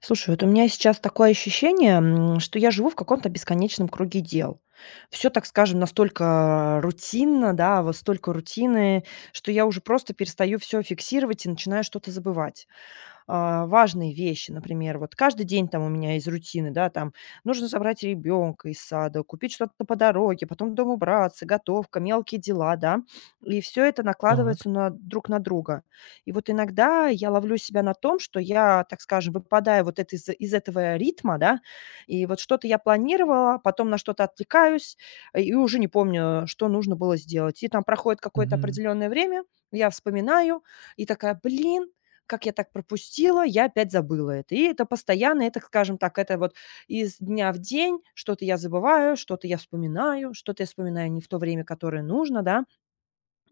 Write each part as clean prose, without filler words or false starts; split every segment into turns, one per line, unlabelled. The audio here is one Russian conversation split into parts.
Слушай, вот у меня сейчас такое ощущение, что я живу в каком-то бесконечном круге дел. Все, так скажем, настолько рутинно, да, вот столько рутины, что я уже просто перестаю все фиксировать и начинаю что-то забывать важные вещи. Например, вот каждый день там у меня из рутины, да, там нужно забрать ребенка из сада, купить что-то по дороге, потом дома убраться, готовка, мелкие дела, да. И все это
Так,
накладывается друг на друга. И вот иногда я ловлю себя на том, что я, так скажем, выпадаю вот это из этого ритма, да, и вот что-то я планировала, потом на что-то отвлекаюсь, и уже не помню, что нужно было сделать. И там проходит какое-то
мгм,
определенное время, я вспоминаю, и такая, блин, как я так пропустила, я опять забыла это. И это постоянно, это, скажем так, это вот из дня в день что-то я забываю, что-то я вспоминаю не в то время, которое нужно, да.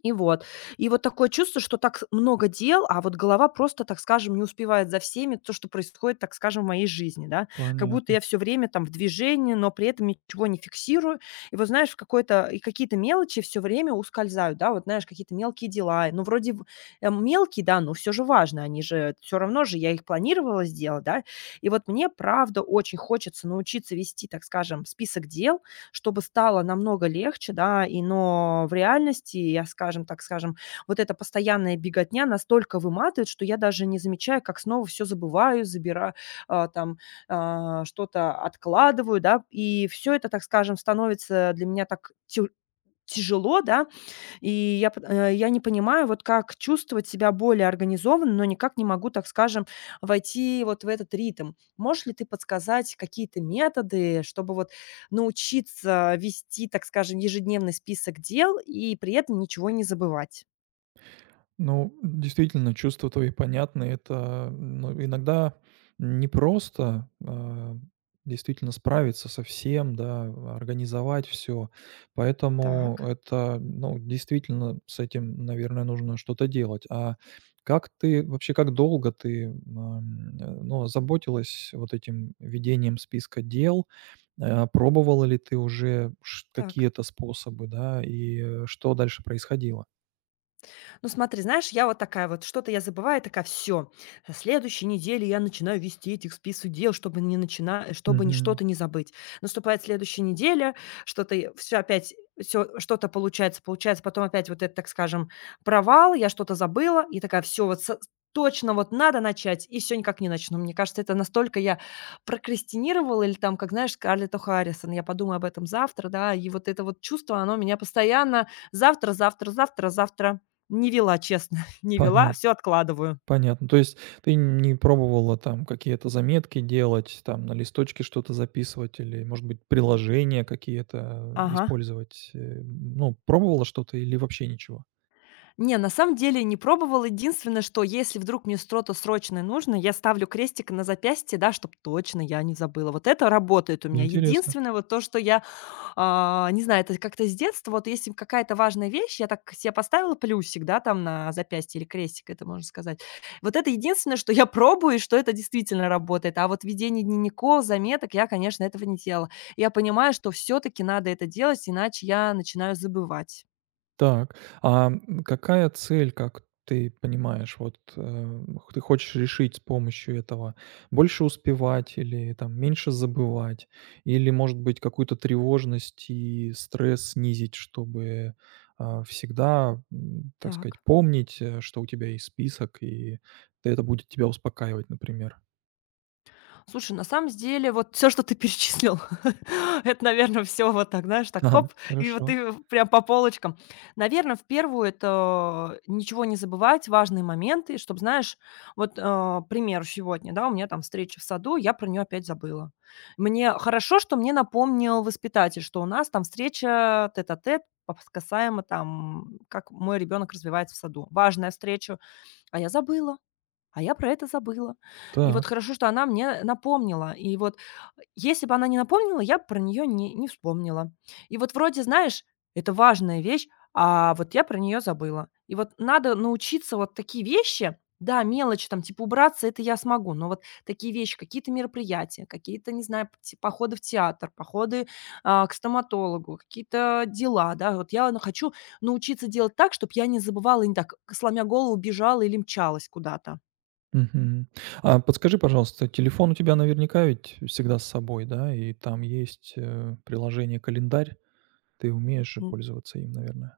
И вот. И вот такое чувство, что так много дел, а вот голова просто, так скажем, не успевает за всеми, то, что происходит, так скажем, в моей жизни, да. Как будто
понятно.
я все время там в движении, но при этом ничего не фиксирую. И вот знаешь, и какие-то мелочи все время ускользают, да, вот знаешь, какие-то мелкие дела. Ну, вроде мелкие, да, но все же важно, они же, все равно же я их планировала сделать, да. И вот мне, правда, очень хочется научиться вести, так скажем, список дел, чтобы стало намного легче, да. Но в реальности, я, скажем так, вот эта постоянная беготня настолько выматывает, что я даже не замечаю, как снова все забываю, забираю, там, что-то откладываю, да. И все это, так скажем, становится для меня так тю тяжело, да, и я не понимаю, вот как чувствовать себя более организованно, но никак не могу, так скажем, войти вот в этот ритм. Можешь ли ты подсказать какие-то методы, чтобы вот научиться вести, так скажем, ежедневный список дел и при этом ничего не забывать?
Ну, действительно, чувства твои понятны. Это, ну, иногда непросто, действительно справиться со всем, да, организовать все. Поэтому
Так,
это, ну, действительно, с этим, наверное, нужно что-то делать. А как ты, вообще, как долго ты, ну, заботилась вот этим ведением списка дел? Пробовала ли ты уже
так.
какие-то способы, да, и что дальше происходило?
Ну, смотри, знаешь, я вот такая вот, что-то я забываю, такая, все, со следующей недели я начинаю вести этих список дел, чтобы не начина, чтобы не,
Мгм.
что-то не забыть. Наступает следующая неделя, что-то, все опять, все, что-то получается, получается, потом опять вот это, так скажем, провал, я что-то забыла, и такая, все, вот точно вот надо начать, и все никак не начну. Мне кажется, это настолько я прокрастинировала, или там, как знаешь, Скарлетт О'Харрисон, я подумаю об этом завтра, да, и вот это вот чувство, оно меня постоянно завтра, завтра, завтра, завтра. Не вела, честно, не вела,
Понятно.
все откладываю.
Понятно. То есть ты не пробовала там какие-то заметки делать, там на листочке что-то записывать или, может быть, приложения какие-то
Ага.
использовать? Ну, пробовала что-то или вообще ничего?
Не, на самом деле не пробовала. Единственное, что если вдруг мне что-то срочное нужно, я ставлю крестик на запястье, да, чтобы точно я не забыла. Вот это работает у меня.
Интересно.
Единственное, вот то, что я не знаю, это как-то с детства. Вот если какая-то важная вещь, я так себе поставила плюсик, да, там на запястье или крестик, это можно сказать. Вот это единственное, что я пробую, и что это действительно работает. А вот ведение дневников, заметок, я, конечно, этого не делала. Я понимаю, что все-таки надо это делать, иначе я начинаю забывать.
Так, какая цель, как ты понимаешь, вот, э, х ты хочешь решить с помощью этого? Больше успевать или там меньше забывать? Или, может быть, какую-то тревожность и стресс снизить, чтобы, всегда, так сказать,
Так.
помнить, что у тебя есть список, и это будет тебя успокаивать, например?
Слушай, на самом деле, вот все, что ты перечислил, это, наверное, все вот так, знаешь, так
Ага,
хоп, и вот
хорошо.
ты прям по полочкам. Наверное, в первую это ничего не забывать, важные моменты, чтобы знаешь, вот, к примеру, сегодня, да, у меня там встреча в саду, я про нее опять забыла. Мне хорошо, что мне напомнил воспитатель, что у нас там встреча тет-а-тет пос касаемо там, как мой ребенок развивается в саду. Важная встреча, а я забыла. А я про это забыла. И вот
Так.
хорошо, что она мне напомнила. И вот если бы она не напомнила, я б про нее не вспомнила. И вот вроде, знаешь, это важная вещь, а вот я про нее забыла. И вот надо научиться вот такие вещи да, мелочи там, типа убраться- это я смогу, но вот такие вещи, какие-то мероприятия, какие-то, не знаю, пти походы в театр, походы, к стоматологу, какие-то дела, да. Вот я, ну, хочу научиться делать так, чтобы я не забывала и не так, сломя голову, бежала или мчалась куда-то.
Мгм. А подскажи, пожалуйста, телефон у тебя наверняка ведь всегда с собой, да? И там есть, приложение "Календарь". Ты умеешь же
М,
пользоваться им, наверное?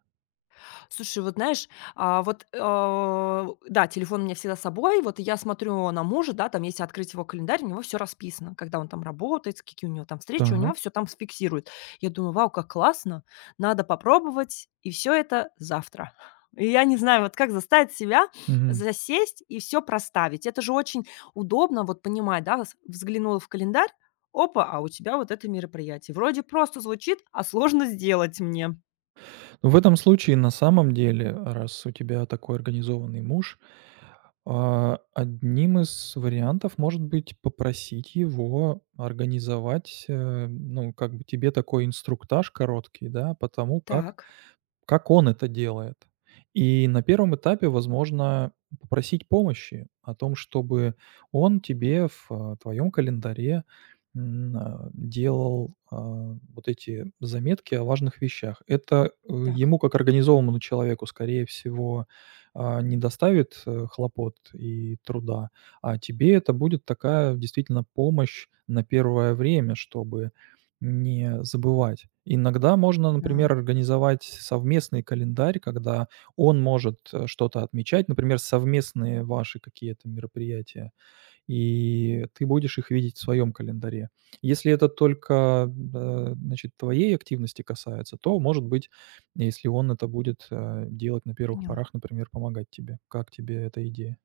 слушай, вот знаешь, вот, да, телефон у меня всегда с собой. Вот и я смотрю на мужа, да, там, если открыть его календарь, у него все расписано, когда он там работает, какие у него там встречи, у
Так.
него все там сфиксирует. Я думаю: "Вау, как классно, надо попробовать, и все это завтра". И я не знаю, вот как заставить себя
Мгм.
засесть и все проставить. Это же очень удобно вот понимать, да, вс взглянула в календарь, опа, а у тебя вот это мероприятие. Вроде просто звучит, а сложно сделать мне.
Ну, в этом случае, на самом деле, раз у тебя такой организованный муж, одним из вариантов может быть попросить его организовать, ну, как бы тебе такой инструктаж короткий, да, по тому, как
Так,
Как он это делает? И на первом этапе, возможно, попросить помощи о том, чтобы он тебе в, твоем календаре, делал, вот эти заметки о важных вещах. Это,
так.
ему как организованному человеку, скорее всего, не доставит, хлопот и труда, а тебе это будет такая действительно помощь на первое время, чтобы не забывать. Иногда можно,
Да,
например, организовать совместный календарь, когда он может, что-то отмечать, например, совместные ваши какие-то мероприятия, и ты будешь их видеть в своем календаре. Если это только, значит, твоей активности касается, то, может быть, если он это будет, делать на первых
поняла.
порах, например, помогать тебе. Как тебе эта идея?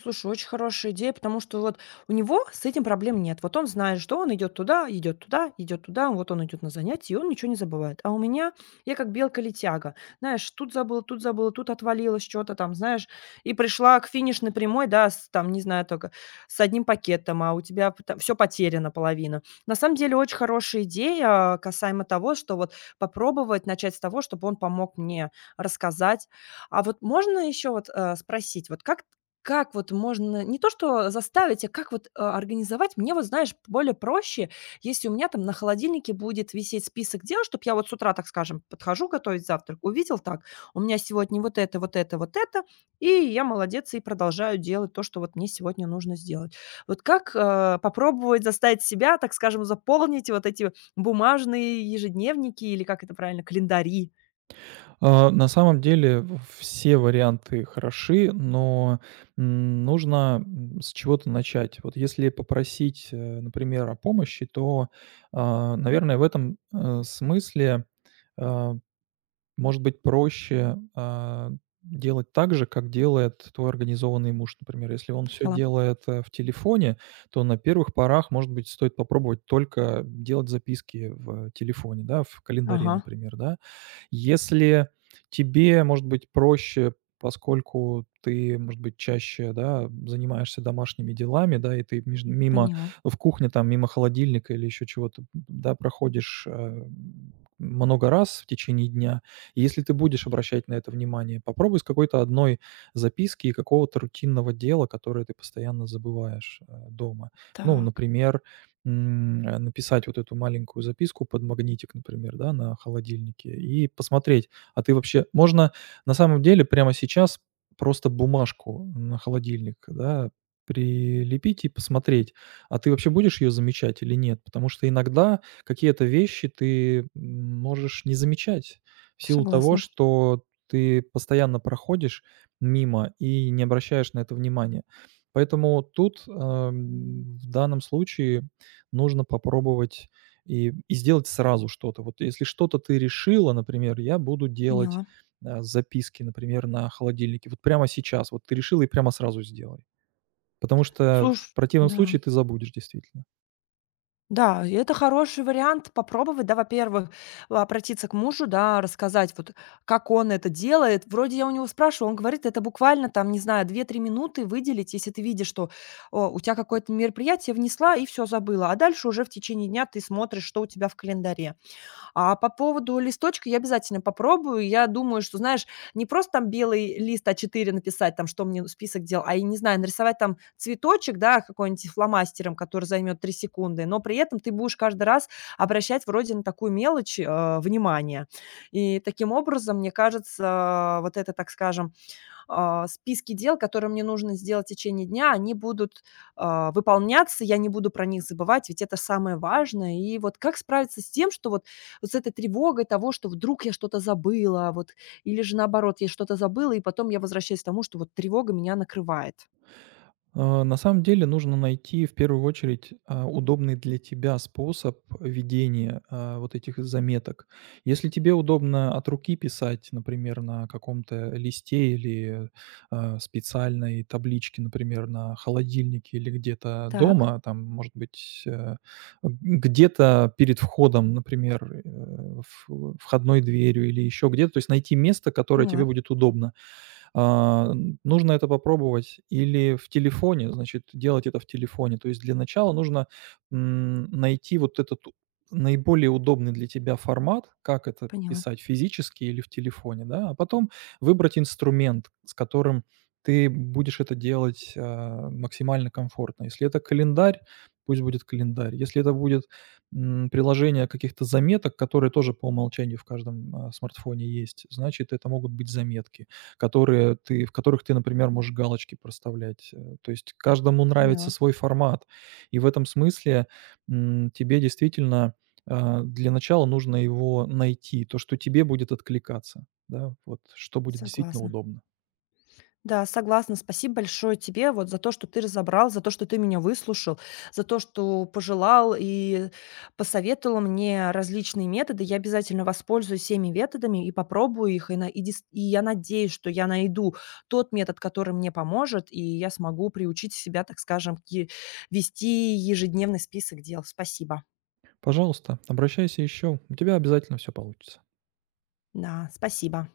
Слушай, очень хорошая идея, потому что вот у него с этим проблем нет. Вот он знает, что он идет туда, идет туда, идет туда, вот он идет на занятия, и он ничего не забывает. А у меня я как белка-летяга. Знаешь, тут забыла, тут забыла, тут отвалилось что-то там, знаешь, и пришла к финишной прямой, да, там, не знаю, только с одним пакетом, а у тебя все потеряно половина. На самом деле очень хорошая идея касаемо того, что вот попробовать начать с того, чтобы он помог мне рассказать. А вот можно еще вот спросить, вот как вот можно не то что заставить, а как вот, организовать? Мне вот, знаешь, более проще, если у меня там на холодильнике будет висеть список дел, чтобы я вот с утра, так скажем, подхожу готовить завтрак, увидел так: у меня сегодня вот это, вот это, вот это, и я молодец, и продолжаю делать то, что вот мне сегодня нужно сделать. Вот как, попробовать заставить себя, так скажем, заполнить вот эти бумажные ежедневники или как это правильно, календари?
На самом деле все варианты хороши, но, нужно, с чего-то начать. Вот если попросить, например, о помощи, то, наверное, в этом, смысле, а, может быть, проще, делать так же, как делает твой организованный муж, например. Если он все
Поняла.
делает, в телефоне, то на первых порах, может быть, стоит попробовать только делать записки в телефоне, да, в календаре,
Ага,
например, да. Если тебе, может быть, проще, поскольку ты, может быть, чаще, да, занимаешься домашними делами, да, и ты меж мимо
поняла.
в кухне, там, мимо холодильника или еще чего-то, да, проходишь, много раз в течение дня, и если ты будешь обращать на это внимание, попробуй с какой-то одной записки и какого-то рутинного дела, которое ты постоянно забываешь, дома. Ну,
Так,
например, написать вот эту маленькую записку под магнитик, например, да, на холодильнике и посмотреть, а ты вообще можно на самом деле прямо сейчас просто бумажку на холодильник, да, прилепить и посмотреть, а ты вообще будешь ее замечать или нет? Потому что иногда какие-то вещи ты, можешь не замечать в силу того,
согласна,
что ты постоянно проходишь мимо и не обращаешь на это внимания. Поэтому тут, в данном случае нужно попробовать и сделать сразу что-то. Вот если что-то ты решила, например, я буду делать,
поняла.
записки, например, на холодильнике. Вот прямо сейчас. Вот ты решила и прямо сразу сделай. Потому что
Слуш
в противном
да,
случае ты забудешь действительно.
да, и это хороший вариант попробовать, да, во-первых, обратиться к мужу, да, рассказать, вот как он это делает. Вроде я у него спрашивала, он говорит, это буквально там, не знаю, 2-3 минуты выделить, если ты видишь, что, о, у тебя какое-то мероприятие внесла и все забыла, а дальше уже в течение дня ты смотришь, что у тебя в календаре. А по поводу листочка я обязательно попробую. Я думаю, что, знаешь, не просто там белый лист А4 написать, там, что мне список дел, я не знаю, нарисовать там цветочек, да, какой-нибудь фломастером, который займет 3 секунды, но при этом ты будешь каждый раз обращать вроде на такую мелочь, внимание. И таким образом, мне кажется, вот это, так скажем, списки дел, которые мне нужно сделать в течение дня, они будут, выполняться, я не буду про них забывать, ведь это самое важное. И вот как справиться с тем, что вот с этой тревогой того, что вдруг я что-то забыла, вот, или же наоборот, я что-то забыла, и потом я возвращаюсь к тому, что вот тревога меня накрывает.
На самом деле нужно найти в первую очередь, удобный для тебя способ ведения, вот этих заметок. Если тебе удобно от руки писать, например, на каком-то листе или, специальной табличке, например, на холодильнике или где-то
Так,
дома, там, может быть, где-то перед входом, например, э, в входной дверью или еще где-то, то есть найти место, которое тебе
поняла,
будет удобно. А, Нужно это попробовать или в телефоне, значит, делать это в телефоне. То есть для начала нужно, найти вот этот наиболее удобный для тебя формат, как это
поняла,
писать физически или в телефоне, да, а потом выбрать инструмент, с которым ты будешь это делать, максимально комфортно. Если это календарь, пусть будет календарь. Если это будет, приложение каких-то заметок, которые тоже по умолчанию в каждом, смартфоне есть, значит, это могут быть заметки которые ты в которых ты, например, можешь галочки проставлять. То есть каждому нравится
поняла.
свой формат. И в этом смысле, тебе действительно, для начала нужно его найти, то, что тебе будет откликаться, да, вот что будет действительно
Согласна.
удобно.
Да, согласна. Спасибо большое тебе вот за то, что ты разобрал, за то, что ты меня выслушал, за то, что пожелал и посоветовал мне различные методы. Я обязательно воспользуюсь всеми методами и попробую их. И я надеюсь, что я найду тот метод, который мне поможет, и я смогу приучить себя, так скажем, вести ежедневный список дел. Спасибо.
Пожалуйста, обращайся еще, у тебя обязательно все получится.
Да, спасибо.